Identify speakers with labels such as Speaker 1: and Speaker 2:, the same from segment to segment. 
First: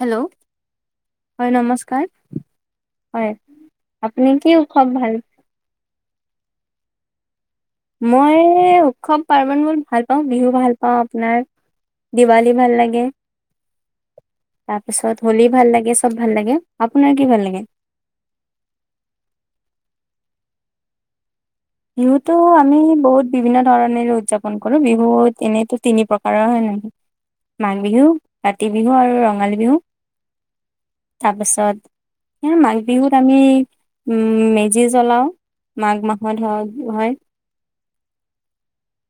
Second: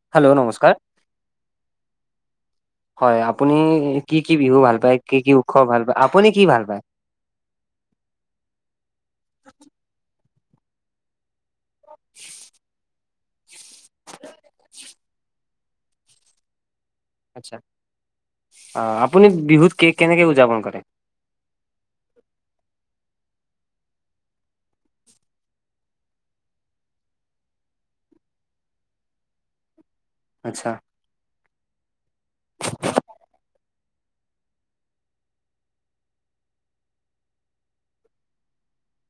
Speaker 1: Hello হয় নমস্কাৰ।
Speaker 2: হয় আপুনি কি কি বিহু ভাল পায় কি কি উৎসৱ ভাল পায় আপুনি কি ভাল পায়।
Speaker 1: মই উৎসৱ পাৰ্বন মোৰ ভাল পাওঁ বিহু ভাল পাওঁ আপোনাৰ। দিৱালী ভাল লাগে ত। তাৰপিছত হোলি ভাল লাগে চব ভাল লাগে আপোনাৰ কি ভাল
Speaker 2: আচ্ছা।
Speaker 1: লাগে।
Speaker 2: অ আপুনি বিহুত কে কেনেকে উদযাপন কৰে।
Speaker 1: বিহুতো আমি বহুত বিভিন্ন ধৰণলৈ উদযাপন কৰো বিহুত এনেইতো তিনি প্ৰকাৰৰ হয় নাই। মাঘ বিহু কাতি বিহু আৰু ৰঙালী বিহু।
Speaker 2: আচ্ছা।
Speaker 1: তাৰপিছত। হে মাঘ বিহুত আমি উম মেজি জ্বলাও মাঘ মাহত। অ হয়।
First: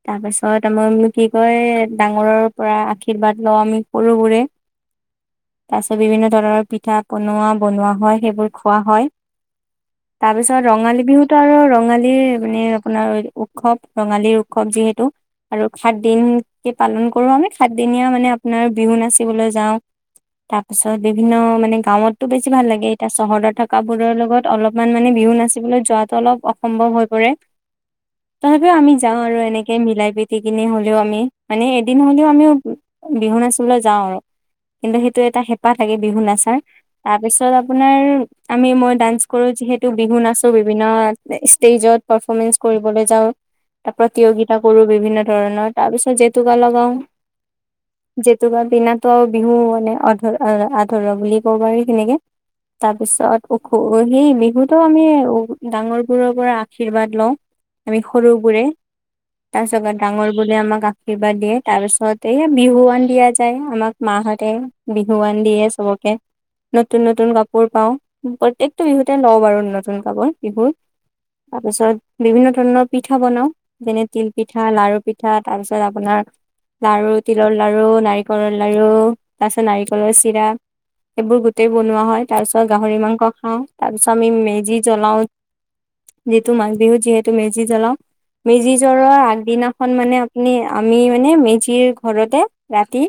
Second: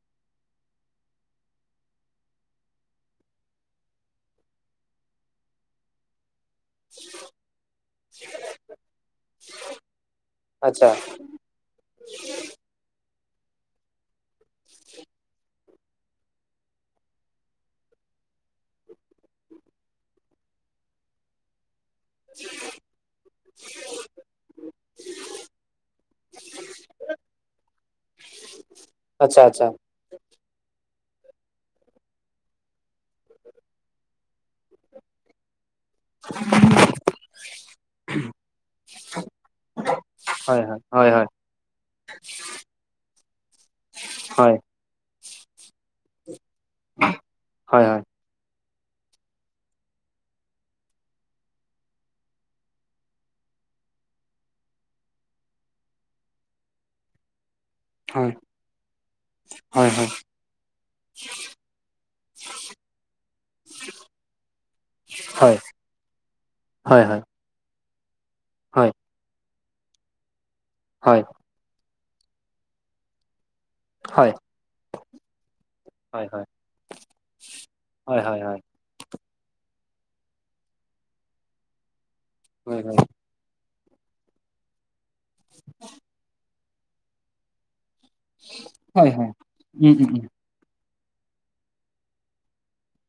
Speaker 1: তাৰ পিছত আমাৰ ব কি কয় ডাঙৰৰ পৰা আশীৰ্বাদ লওঁ আমি সৰু বোৰে।
Speaker 2: [inaudible]
Speaker 1: তাৰ পিছত বিভিন্ন ধৰণৰ। পিঠা পনোৱা বনোৱা হয় সেইবোৰ খোৱা হয় তাৰ পিছত
Speaker 2: আচ্ছা
Speaker 1: ৰঙালী বিহুত। টো আৰু ৰঙালীৰ মানে আপোনাৰ উৎসৱ ৰঙালীৰ উৎসৱ যিহেতু। আৰু সাত দিনটি পালন কৰো আমি সাতদিনীয়া মানে আপোনাৰ বিহু নাচিবলৈ যাওঁ। তাৰপিছত বিভিন্ন মানে গাঁৱত। তোৰ বেছি ভাল লাগে এতিয়া চহৰত থকা বোৰৰ লগত অলপমান মানে বিহু নাচিবলৈ যোৱাতো অলপ অসম্ভৱ হৈ পৰে।
Speaker 2: [inaudible]
Speaker 1: তথাপিও আমি যাওঁ। আৰু
Speaker 2: আচ্ছা আচ্ছা।
Speaker 1: এনেকে মিলাই প্ৰিতি কিনে হ'লেও আমি মানে এদিন হলেও আমিও বিহু নাচিবলৈ যাওঁ। কিন্তু সেইটো এটা হেঁপাহ থাকে বিহু নাচাৰ। তাৰপিছত আপোনাৰ আমি মই ডান্স কৰো, যিহেতু বিহু নাচো,
Speaker 2: হয় হয়
Speaker 1: বিভিন্ন
Speaker 2: হয় হয়
Speaker 1: ষ্টেজত। পাৰফমেঞ্চ কৰিবলৈ যাওঁ। এ প্ৰতিযোগিতা
Speaker 2: হয়
Speaker 1: কৰো বিভিন্ন ধৰণৰ, তাৰ পিছত জেতুকা লগাওঁ।
Speaker 2: হয় হয়
Speaker 1: জেতু বিনাটো বিহু মানে অধ আধৰুৱা বুলি ক'ব পাৰি সেনেকে। তাৰ পিছত ওখো সেই বিহুতো আমি ডাঙৰবোৰৰ পৰা আশীৰ্বাদ লওঁ। আমি সৰুবোৰে।
Speaker 2: হয়
Speaker 1: তাৰপিছত ডাঙৰ বোৰে আমাক আৰ্শীৰ্বাদ দিয়ে তাৰ পিছত এই বিহুৱান দিয়া যায় আমাক মাহঁতে। বিহুৱান
Speaker 2: হয়
Speaker 1: দিয়ে চবকে
Speaker 2: হয়
Speaker 1: নতুন,
Speaker 2: হয়
Speaker 1: নতুন কাপ পোৰ পাওঁ, প্ৰত্যেকটো
Speaker 2: হয়
Speaker 1: বিহুতে লওঁ বাৰু নতুন কাপোৰ বিহুৰ।
Speaker 2: হয়।
Speaker 1: তাৰপিছত বিভিন্ন ধৰণৰ পিঠা বনাওঁ। যেনে
Speaker 2: হয়
Speaker 1: তিল পিঠা লাৰু পিঠা তাৰপিছত
Speaker 2: হয় হয়
Speaker 1: আপোনাৰ
Speaker 2: হয়
Speaker 1: লাৰু তিলৰ লাৰু
Speaker 2: হয় হয় হয় হয়
Speaker 1: নাৰিকলৰ লাৰু। তাৰপিছত নাৰিকলৰ চিৰা এইবোৰ গোটেই বনোৱা হয়, তাৰ পিছত গাহৰি মাংস খাওঁ। তাৰপিছত আমি মেজি জ্বলাওঁ, যিটো মাঘ বিহুত যিহেতু মেজি জ্বলাওঁ। মেজি
Speaker 2: হয় হয়
Speaker 1: জ্বলোৱাৰ
Speaker 2: হয়।
Speaker 1: আগদিনাখন
Speaker 2: উম উম
Speaker 1: মানে
Speaker 2: উম
Speaker 1: আপুনি আমি মানে মেজিৰ ঘৰতে ৰাতি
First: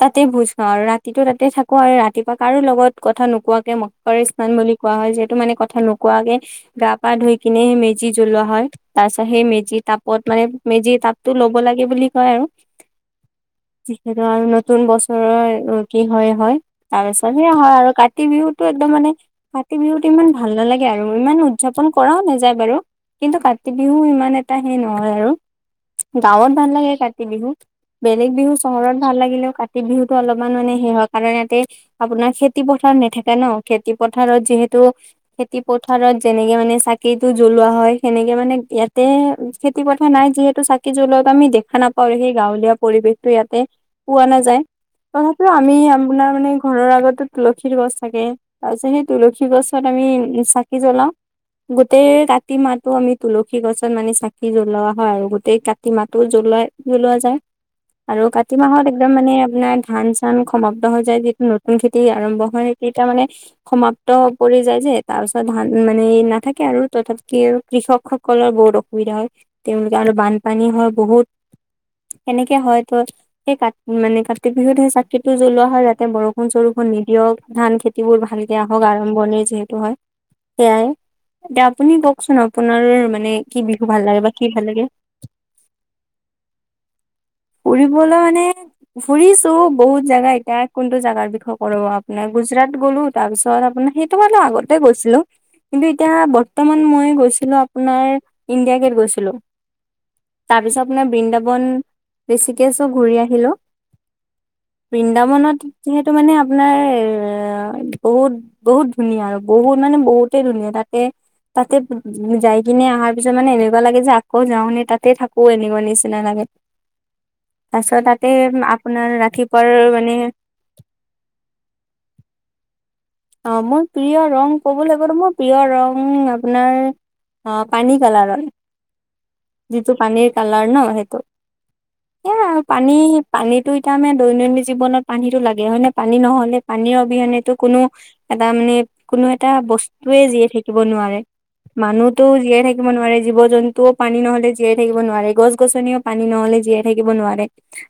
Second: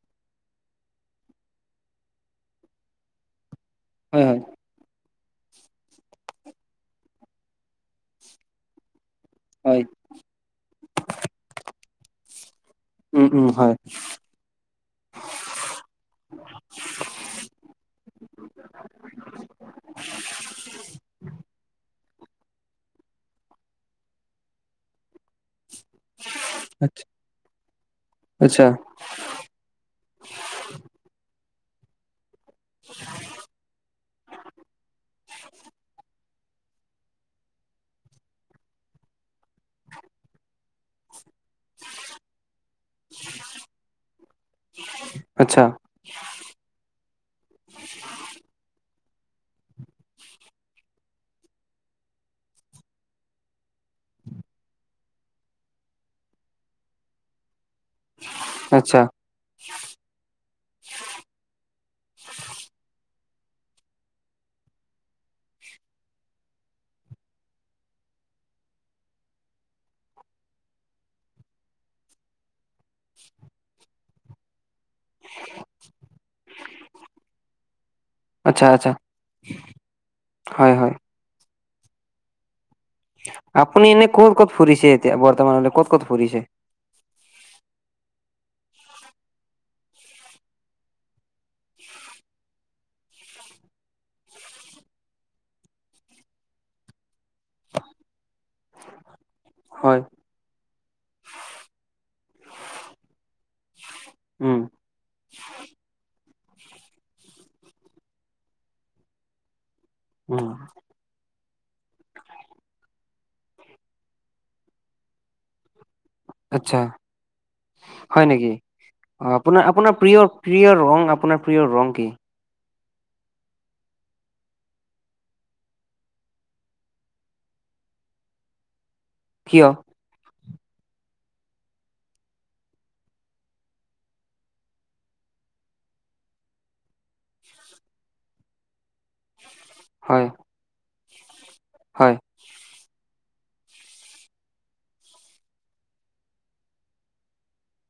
Speaker 1: তাতে ভোজ খাওঁ। আৰু ৰাতিটো তাতে থাকোঁ আৰু ৰাতিপুৱা কাৰো লগত কথা নোকোৱাকে।
Speaker 2: হয় হয়
Speaker 1: [unintelligible] কোৱা হয়, যিহেতু মানে কথা নোকোৱাকে গা পা ধুই কিনে মেজি জ্বলোৱা হয়। তাৰ পাছত সেই মেজি
Speaker 2: হয়
Speaker 1: তাপত মানে মেজিৰ তাপটো ল'ব লাগে বুলি কয় আৰু।
Speaker 2: উম, উম হয়।
Speaker 1: সেইটো আৰু নতুন বছৰৰ কি হয়, হয়। তাৰপিছত সেয়া হয় আৰু, কাতি বিহুটো একদম মানে। কাতি বিহুত ইমান ভাল নালাগে আৰু ইমান উদযাপন কৰাওঁ নাযায় বাৰু। কিন্তু কাতি বিহু ইমান এটা সেই নহয় আৰু। গাওঁত ভাল লাগে কাতি বিহু, বেলেগ বিহু
Speaker 2: আচ্ছা
Speaker 1: চহৰত ভাল লাগিলেওঁ কা তি বিহুটো অলপমান মানে সেই হয় কাৰণে ইয়াতে আপোনাৰ খে খেতি পথাৰ নেথাকে নহ, খেতি পথাৰত যিহেতু খেতি পথাৰত। যেনেকে মানে চাকিটো জ্বলোৱা হয় সেনেকে মানে ইয়াতে। খেতি পথাৰ নাই যিহেতু চাকি জ্বলোৱাটো আমি দেখা নাপাওঁ। সেই গাঁৱলীয়া পৰিৱেশটো ইয়াতে পোৱা নাযায়, তথাপি
Speaker 2: আচ্ছা
Speaker 1: আমি আপোনাৰ মানে ঘৰৰ আগত তুলসীৰ গছ থাকে, তাৰপিছত সেই তুলসীৰ গছত আমি চাকি জ্বলাওঁ। গোটেই কাতি মাহটো আমি তুলসী গছত মানে চাক কি জ্বলোৱা হয় আৰু গোটেই কাতি মাহটো জ্বলাই জ্বলোৱা যায়। আৰু কাতিমাহত
Speaker 2: আচ্ছা
Speaker 1: একদম মানে আপোনাৰ ধান চ [unintelligible] সমাপ্ত হৈ যায়, [unintelligible] নতুন খেতি আৰম্ভ হয়। সি তাৰ মানে সমাপ্ত পৰি যায় যে, তাৰপিছত ধান মানে নাথাকে আৰু তথাপি কি আৰু কৃষক সকলৰ বহুত অসুবিধা হয়, তেওঁলোকে আৰু বানপানী হয় বহুত। সেনেকে হয় ত' সেই কাত মানে কাতিক বিহুত সেই চাক কিটো জ্বলোৱা হয়, যাতে বৰষুণ চৰষুণ নিদিয়ক ধান খেতিবোৰ ভালকে
Speaker 2: আচ্ছা
Speaker 1: আহক
Speaker 2: আচ্ছা
Speaker 1: আৰম্ভণিৰ যিহেতু হয়।
Speaker 2: হয়,
Speaker 1: সেয়াই
Speaker 2: হয়।
Speaker 1: এতিয়া আপুনি কওঁকচোন আপোনাৰ মানে কি বিহু
Speaker 2: আপুনি
Speaker 1: ভাল
Speaker 2: এনে
Speaker 1: লাগে
Speaker 2: ক'ত
Speaker 1: বা কি
Speaker 2: ক'ত
Speaker 1: ভাল লাগে
Speaker 2: ফুৰিছে এতিয়া বৰ্তমানলৈ ক'ত ক'ত ফুৰিছে?
Speaker 1: ফুৰিবলৈ মানে ফুৰিছো বহুত জাগা, এতিয়া কোনটো জাগাৰ বিষয়ে কৰোঁ আপোনাৰ, গুজৰাট গ'লো তাৰপিছত আপোনাৰ সেইটো মানে আগতে গৈছিলোঁ। কিন্তু এতিয়া বৰ্তমান মই গৈছিলোঁ, আপোনাৰ ইণ্ডিয়া গে'ট গৈছিলোঁ।
Speaker 2: হয়
Speaker 1: তাৰ পিছত আপোনাৰ বৃন্দাবন হৃষিকেশো ঘূৰি আহিলো।
Speaker 2: উম।
Speaker 1: বৃন্দাবনত যিহেতু মানে আপোনাৰ এ বহুত। বহুত ধুনীয়া আৰু বহুত মানে বহুতে
Speaker 2: উম
Speaker 1: ধুনীয়া তাতে, তাতে যাই কিনে আহাৰ পিছে মানে এনেকুৱা লাগে যে আকৌ যাওঁনে তাতে থাকো এনেকুৱা নিচ এ নালাগে
Speaker 2: আচ্ছা
Speaker 1: তাৰছত
Speaker 2: হয়
Speaker 1: তাতে
Speaker 2: নেকি?
Speaker 1: আপোনাৰ
Speaker 2: অ আপোনাৰ
Speaker 1: ৰাতিপুৱাৰ
Speaker 2: আপোনাৰ
Speaker 1: মানে
Speaker 2: প্ৰিয় প্ৰিয় ৰং আপোনাৰ প্ৰিয় ৰং কি
Speaker 1: অ মোৰ প্ৰিয় ৰং ক'বলে গ'লে মোৰ প্ৰিয় ৰং আপোনাৰ অ পানী কালাৰৰ
Speaker 2: কিয়?
Speaker 1: যিটো পানীৰ কালাৰ ন সেইটো
Speaker 2: [inaudible]
Speaker 1: এ আৰু পানী পানীটো এতিয়া মানে দৈনন্দিন জীৱনত পানীটো লাগে হয় ন পানী নহ'লে পানীৰ অবিহনেতো কোনো এটা মানে কোনো এটা বস্তুৱে
Speaker 2: হয়
Speaker 1: জীয়াই থাকিব নোৱাৰে
Speaker 2: হয়
Speaker 1: মানুহতো জীয়াই থাকিব নোৱাৰে জীৱ জন্তুও পানী নহলে জীয়াই থাকিব নোৱাৰে গছ গছনিও পানী নহলে জীয়াই থাকিব নোৱাৰে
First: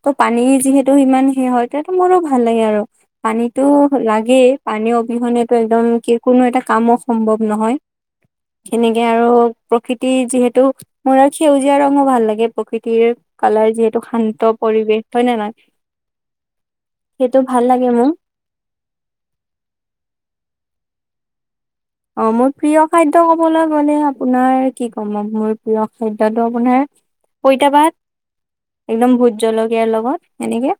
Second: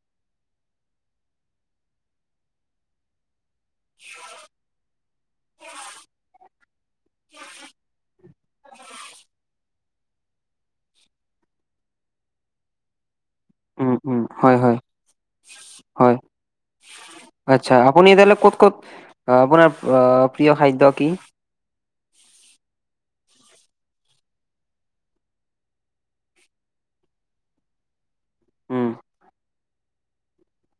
Speaker 1: ত' পানী যিহেতু ইমান সে হয় তেতো মোৰো ভাল লাগে আৰু পানীটো লাগেই পানী অবিহনেতো একদম কে কোনো এটা কামো সম্ভৱ নহয় সেনেকে আৰু প্ৰকৃতিৰ যিহেতু মোৰ সেউজীয়া ৰঙো ভাল লাগে প্ৰকৃতিৰ কালাৰ
Speaker 2: উম
Speaker 1: যিহেতু
Speaker 2: উম
Speaker 1: শান্ত
Speaker 2: হয়
Speaker 1: পৰিৱেশ হয় নে নহয়
Speaker 2: হয়
Speaker 1: সেইটো ভাল
Speaker 2: আচ্ছা
Speaker 1: লাগে মোৰ
Speaker 2: আপুনি ইতালে ক'ত ক'ত আপোনাৰ প্ৰিয় খাদ্য কি
Speaker 1: অ মোৰ প্ৰিয় খাদ্য কবলৈ গলে আপোনাৰ কি ক'ম মোৰ প্ৰিয় খাদ্য টো আপোনাৰ পইতা
Speaker 2: উম
Speaker 1: ভাত একদম ভোট জলকীয়াৰ লগত সেনেকে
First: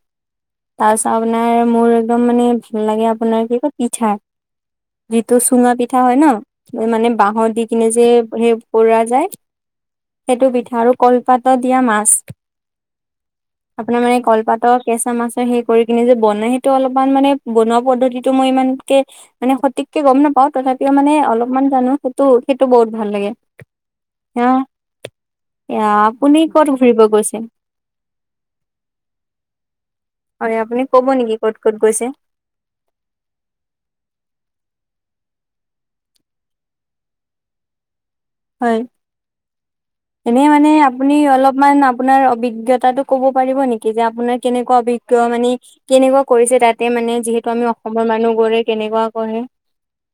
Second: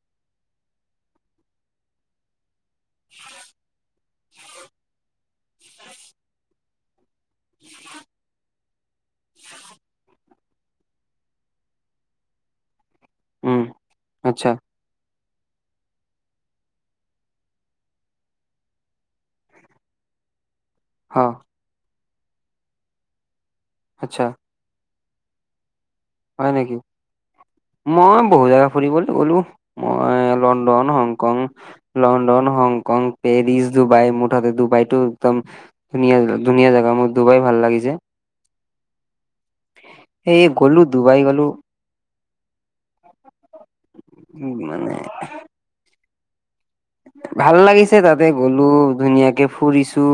Speaker 1: তাৰপিছত আপোনাৰ মোৰ একদম মানে ভাল লাগে আপোনাৰ কি কয় পিঠা বি ত চুঙা পিত পিঠা হয় ন মানে বাঁহৰ দি কিনে যে সেই পুৰা যায় সেইটো পিঠা আৰু কলপাতত দিয়া মাছ
Speaker 2: উম
Speaker 1: আপোনাৰ মানে
Speaker 2: আচ্ছা
Speaker 1: কলপাতৰ কেঁচা মাছৰ সেই কৰি কিনে যে বনাই সেইটো অলপমান মানে বনোৱা পদ্ধতিটো মই ইমানকে মানে সঠিককে গম নাপাও তথাপিও
Speaker 2: হ
Speaker 1: মানে অলপমান জানো সেইটো সেইটো বহুত ভাল লাগে
Speaker 2: আচ্ছা
Speaker 1: এয়া আপুনি
Speaker 2: হয়
Speaker 1: কত
Speaker 2: নেকি?
Speaker 1: ঘুৰিব গৈছিল
Speaker 2: মই বহুত জেগা ফুৰিবলে গলো মই
Speaker 1: হয় আপুনি
Speaker 2: লণ্ডন
Speaker 1: ক'ব নেকি
Speaker 2: হংকং
Speaker 1: ক'ত ক'ত
Speaker 2: লণ্
Speaker 1: গৈছে
Speaker 2: লণ্ডন হংকং পেৰিছ ডুবাই মুঠতে ডুবাইটো একদম ধুনীয়া ধুনীয়া জেগা মোৰ ডুবাই ভাল লাগিছে
Speaker 1: হয় এনে
Speaker 2: এই
Speaker 1: মানে
Speaker 2: গ'লো
Speaker 1: আপুনি
Speaker 2: ডুবাই গ'লো
Speaker 1: অলপমান আপ আপোনাৰ অভিজ্ঞতাটো ক'ব পাৰিব নেকি যে আপোনাৰ
Speaker 2: উ
Speaker 1: কেনেকুৱা
Speaker 2: মানে
Speaker 1: অভিজ্ঞ মানে কেনেকুৱা কৰিছে তাতে মানে যিহেতু
Speaker 2: ভাল
Speaker 1: আমি অসমৰ মানুহ বোৰে কেনেকুৱা কৰে
Speaker 2: ফুৰিছোঁ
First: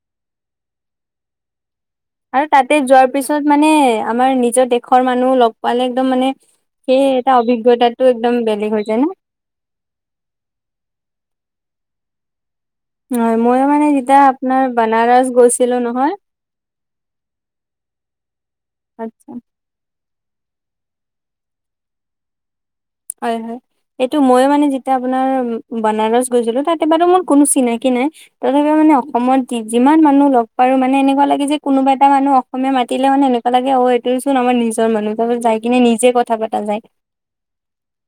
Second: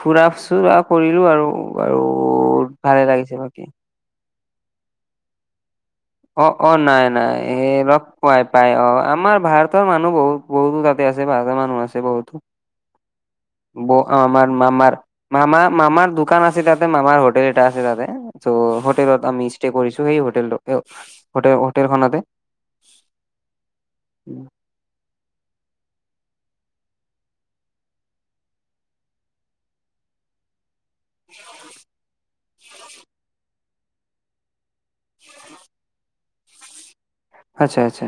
Speaker 2: ফুৰা চুৰা কৰিলো আৰু আৰু
Speaker 1: আৰু তাতে
Speaker 2: ভালে
Speaker 1: যোৱাৰ
Speaker 2: লাগিছে
Speaker 1: পিছত
Speaker 2: বাকী
Speaker 1: মানে আমাৰ নিজৰ দেশৰ মানুহ লগ পালে একদম মানে
Speaker 2: অ অ
Speaker 1: সেই
Speaker 2: নাই
Speaker 1: এটা
Speaker 2: নাই এই
Speaker 1: অভিজ্ঞতাটো
Speaker 2: লগ
Speaker 1: একদম
Speaker 2: পাই
Speaker 1: বেলেগ
Speaker 2: পাই
Speaker 1: হৈ
Speaker 2: অ
Speaker 1: যায় ন
Speaker 2: আমাৰ ভাৰত তৰ মানুহ বহুত বহুতো তাতে আছে ভাৰতৰ মানুহ আছে বহুতো
Speaker 1: হয় ময়ো মানে
Speaker 2: বৌ
Speaker 1: যেতিয়া
Speaker 2: আমাৰ
Speaker 1: আপোনাৰ
Speaker 2: মামাৰ
Speaker 1: বানাৰস
Speaker 2: মামা
Speaker 1: গৈছিলো
Speaker 2: মামাৰ
Speaker 1: নহয়
Speaker 2: দোকান আছে তাতে মামাৰ হোটেল এটা আছে তাতে ত' হোটেলত
Speaker 1: আচ্ছা
Speaker 2: আমি ষ্টে কৰিছো সেই হোষ্টেলটো হ হোটে হোটেলখনতে
Speaker 1: হয় হয় এইটো মই মানে যি আপোনাৰ বনাৰস গৈছিলো তাতে বাৰু মোৰ কোনো চিনাকি নাই তথাপিও মানে অসমত যি যিমান মানুহ লগ পায়ো মা মানে এনেকুৱা লাগে যে কোনোবা এটা মানুহ অসমীয়া মাতিলে মানে এনেকুৱা লাগে অ এইটো চোন আমাৰ নিজৰ মানুহ তাছত যাই কিনে নিজে কথা পাতা যায়
Speaker 2: আচ্ছা আচ্ছা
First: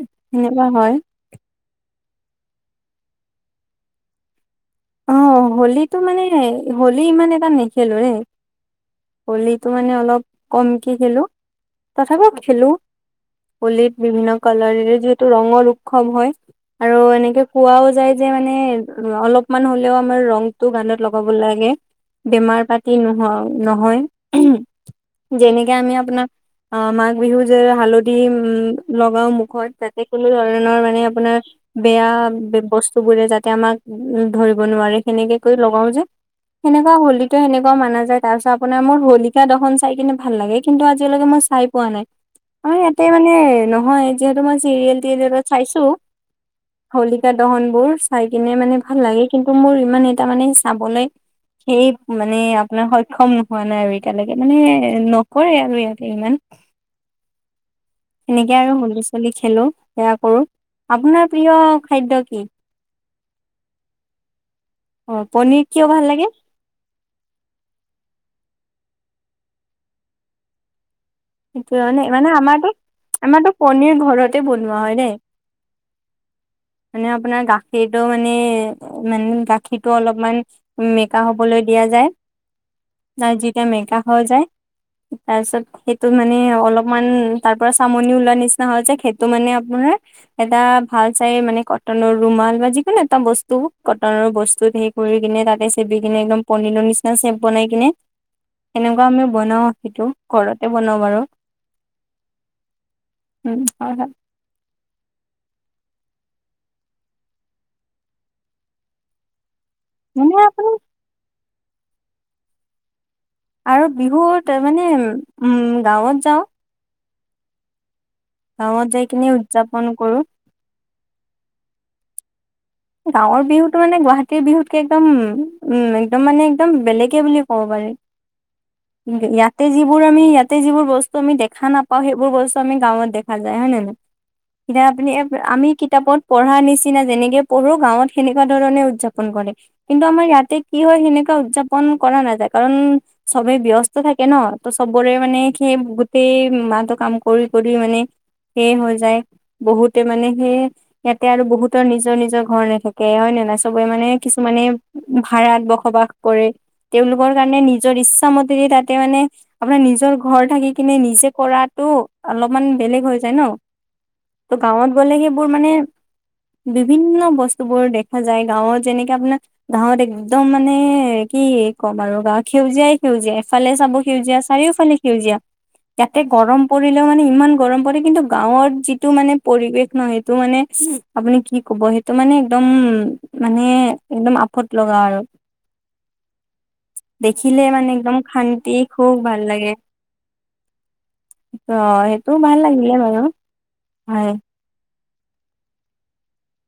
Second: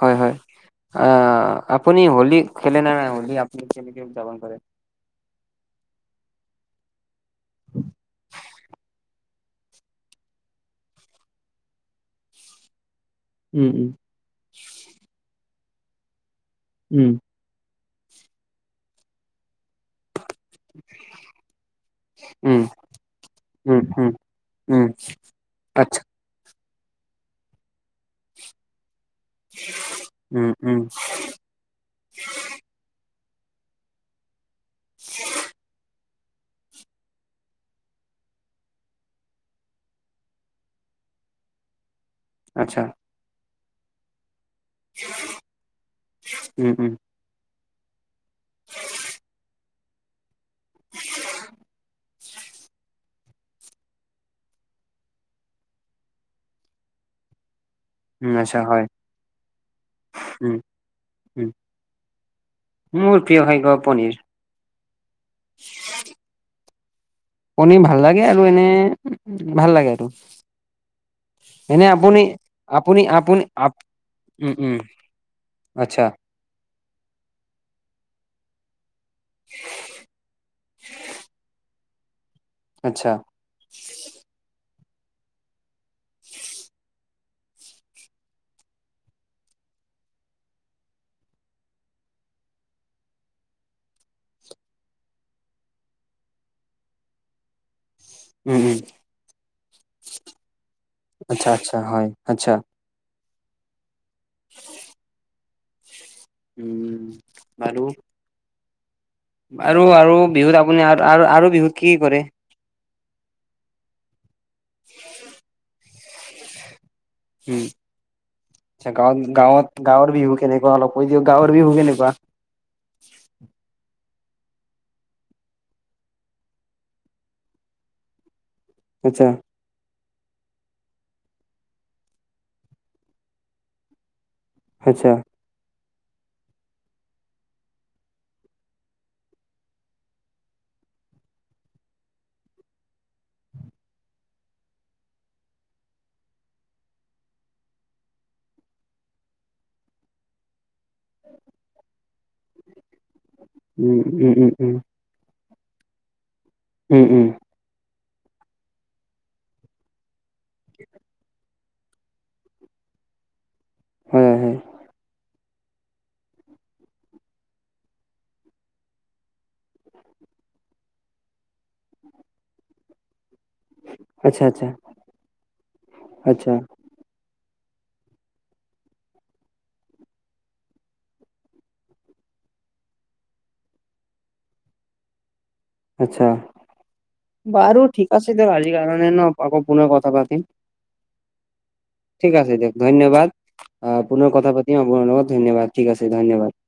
Speaker 2: হয় হয়
Speaker 1: সেনেকুৱা হয়
Speaker 2: আ আপুনি হোলি খেলে নে নাই হলি আপুনি কেনেকে উদযাপন কৰে
Speaker 1: অ, হলীটো মানে হলী ইমান এটা নেখেলো ৰে। হলীটো মানে অলপ কমকে খেলো [unintelligible] খেলো।
Speaker 2: উম উম
Speaker 1: হোলিত বিভিন্ন কালাৰেৰে যিহেতু ৰঙৰ উৎসৱ হয় আৰু
Speaker 2: উম
Speaker 1: এনেকে খোৱাও যায় যে মানে ৰ' অলপমান হ'লেও আমাৰ ৰ [unintelligible] গানত লগাব লাগে
Speaker 2: উম
Speaker 1: বেমাৰ পাতি নোহোৱা
Speaker 2: উম, উম,
Speaker 1: নহয়।
Speaker 2: উম,
Speaker 1: যেনেকে আমি
Speaker 2: আচ্ছা,
Speaker 1: আপোনাৰ আহ মাঘ বিহু [unintelligible] হালধি উম, লগাও মুখত যাতে কোনো
Speaker 2: উম,
Speaker 1: ধৰণৰ
Speaker 2: উম,
Speaker 1: মানে আপোনাৰ বেয়া বস্তু বোৰে যাতে আমাক ধৰিব নোৱাৰে সেনেকে কৈ লগাও যে সেনেকুৱা হলিটো সেনেকুৱা মানা যায় তাৰপাছত আপোনাৰ মোৰ হলিকা দশন চাই কিনে ভাল লাগে কিন্তু আজিলৈকে মই চাই পোৱা নাই। অ,
Speaker 2: আচ্ছা,
Speaker 1: ইয়াতে মানে নহয় যিহেতু মই চিৰিয়েল তিৰেয়েলত চাইছো
Speaker 2: উম, উম,
Speaker 1: হলী [unintelligible] দহন বোৰ চাই কিনে মানে ভাল লাগে কিন্তু মোৰ ইমান এটা মানে চাবলৈ সেই মানে আপোনাৰ সক্ষম হোৱা নাই আৰু এতিয়ালৈকে মানে নকৰে আৰু ইয়াতে ইমান।
Speaker 2: [inaudible]
Speaker 1: সেনেকে আৰু
Speaker 2: হয়,
Speaker 1: হলি চলি খেলো সেয়া কৰো
Speaker 2: উম,
Speaker 1: আপোনাৰ
Speaker 2: উম,
Speaker 1: প্ৰিয় খাদ্য কি?
Speaker 2: মোৰ প্ৰিয় খাদ্য পনীৰ।
Speaker 1: অ, পনীৰ কিয় ভাল লাগে?
Speaker 2: পনিৰ ভাল লাগে আৰু এনে ভাল লাগে আৰু।
Speaker 1: সেইটো
Speaker 2: এনেই
Speaker 1: মানে মানে আমাৰতো
Speaker 2: আপুনি-আপুনি-আপুনি-
Speaker 1: আমাৰতো
Speaker 2: আপ
Speaker 1: পনিৰ ঘৰতে
Speaker 2: উম - উম
Speaker 1: বনোৱা হয় দেই
Speaker 2: আচ্ছা।
Speaker 1: মানে আপোনাৰ গাখীৰটো মানে মান গাখীৰটো অলপমান মেকা হবলৈ দিয়া যায়।
Speaker 2: আচ্ছা,
Speaker 1: নাই যেতিয়া মেকা হৈ যায় তাৰপিছত সেই টো মানে অলপমান তাৰ পৰা চামনি ওলোৱা নিচিনা হয় যে সেইটো মানে আপোনাৰ এটা ভাল চাই মানে কটনৰ ৰুমাল বা যিকোনো এটা বস্তু কটনৰ বস্তু ধেই পুৰি কিনে তাতে চেপি কিনে একদম পনীৰৰ নিচিনা চেপ বনাই কিনে
Speaker 2: উম, উম,
Speaker 1: এনেকুৱা আমি বনাওঁ সিটো ঘৰতে বনাওঁ বাৰু।
Speaker 2: আচ্ছা, আচ্ছা, হয়, আচ্ছা,
Speaker 1: উম, হয়-হয়
Speaker 2: উম, বাৰু আৰু - আৰু বিহুত আপুনি আৰ আৰু-আৰু বিহুত কি কৰে?
Speaker 1: আৰু বিহুত মানে [unintelligible] উম গাঁৱত যাওঁ।
Speaker 2: উম,
Speaker 1: গাঁৱত
Speaker 2: আচ্ছা
Speaker 1: যাই কিনে উদযাপন
Speaker 2: গাঁৱত-গাঁৱত গাঁৱৰ
Speaker 1: কৰো
Speaker 2: বিহু কেনেকুৱা অলপ কৈ দিয়ক গাঁৱৰ বিহু কেনেকুৱা?
Speaker 1: গাঁৱৰ বিহুটো মানে গুৱাহাটীৰ বিহুতকে একদম উম একদম মানে একদম বেলেগে বুলে ক'ব পাৰি।
Speaker 2: [inaudible] আচ্ছা,
Speaker 1: [unintelligible] তে যিবোৰ আমি ইয়াতে যিবোৰ বস্তু আমি দেখা নাপাওঁ সেইবোৰ বস্তু আমি গাঁৱত দেখা যায় হয় নে নাই?
Speaker 2: [inaudible]
Speaker 1: এতিয়া আপুনি [unintelligible] আমি কিতাপত পঢ়া নিচিনা যেনেকে পঢ়ো গাঁৱত সেনেকুৱা ধৰণে উদযাপন কৰে। কিন্তু আমাৰ ইয়াতে কি হয় সেনেকুৱা উদযাপন কৰা নাযায় কাৰণ চবেই ব্যস্ত থাকে ন ত' চবৰে মানে সেই গোটেই মাহটো কাম কৰি-কৰি মানে সেয়ে হৈ যায় বহুতে মানে সেয়ে ইয়াতে আৰু বহুতৰ নিজৰ-নিজৰ ঘৰ নেথাকে হয় নে নাই চবে
Speaker 2: উম,
Speaker 1: মানে
Speaker 2: উম, উম,
Speaker 1: কিছুমানে
Speaker 2: উম,
Speaker 1: ভাৰাত বসবাস কৰে
Speaker 2: উম, উম,
Speaker 1: তেওঁলোকৰ কাৰণে নিজৰ ইচ্ছামত [unintelligible] তাতে মানে আপোনাৰ নিজৰ ঘৰ থাকি কিনে নিজে কৰাটো অলপমান বেলেগ হৈ যায় ন,
Speaker 2: হয়,
Speaker 1: ত'
Speaker 2: হয়,
Speaker 1: গাঁৱত গ'লে সি বোৰ মানে বিভিন্ন বস্তু বোৰ দেখা যায় গাঁৱত যেনেকে আপোনাৰ গাঁৱত একদম মানে কি ক'ম আৰু গাঁৱত সেউজীয়াই সেউজীয়া এফালে চাব সেউজীয়া
Speaker 2: আচ্ছা, আচ্ছা,
Speaker 1: চাৰিওফালে সেউজীয়া, ইয়াতে
Speaker 2: আচ্ছা।
Speaker 1: গৰম পৰ ও মানে ইমান গৰম পৰে, কিন্তু গাঁৱত যিটো মানে পৰিবেশ নহ সেইটো মানে আপুনি কি ক'ব সেই ত মানে একদম মানে একদম আফত লগা আৰু।
Speaker 2: আচ্ছা
Speaker 1: দেখিলে
Speaker 2: বাৰু
Speaker 1: মানে
Speaker 2: ঠিক
Speaker 1: একদম
Speaker 2: আছে দিয়ক
Speaker 1: শান্তি
Speaker 2: আজিৰ কাৰণে
Speaker 1: খুব
Speaker 2: ন
Speaker 1: ভাল
Speaker 2: আকৌ
Speaker 1: লাগে।
Speaker 2: পুনৰ কথা পাতিম
Speaker 1: অ সেইটো
Speaker 2: ঠিক আছে
Speaker 1: ভাল
Speaker 2: দিয়ক
Speaker 1: লাগিলে বাৰু
Speaker 2: ধন্যবাদ, আহ
Speaker 1: হয়
Speaker 2: পুনৰ কথা পাতিম আপোনাৰ লগত ধন্যবাদ ঠিক আছে ধন্যবাদ।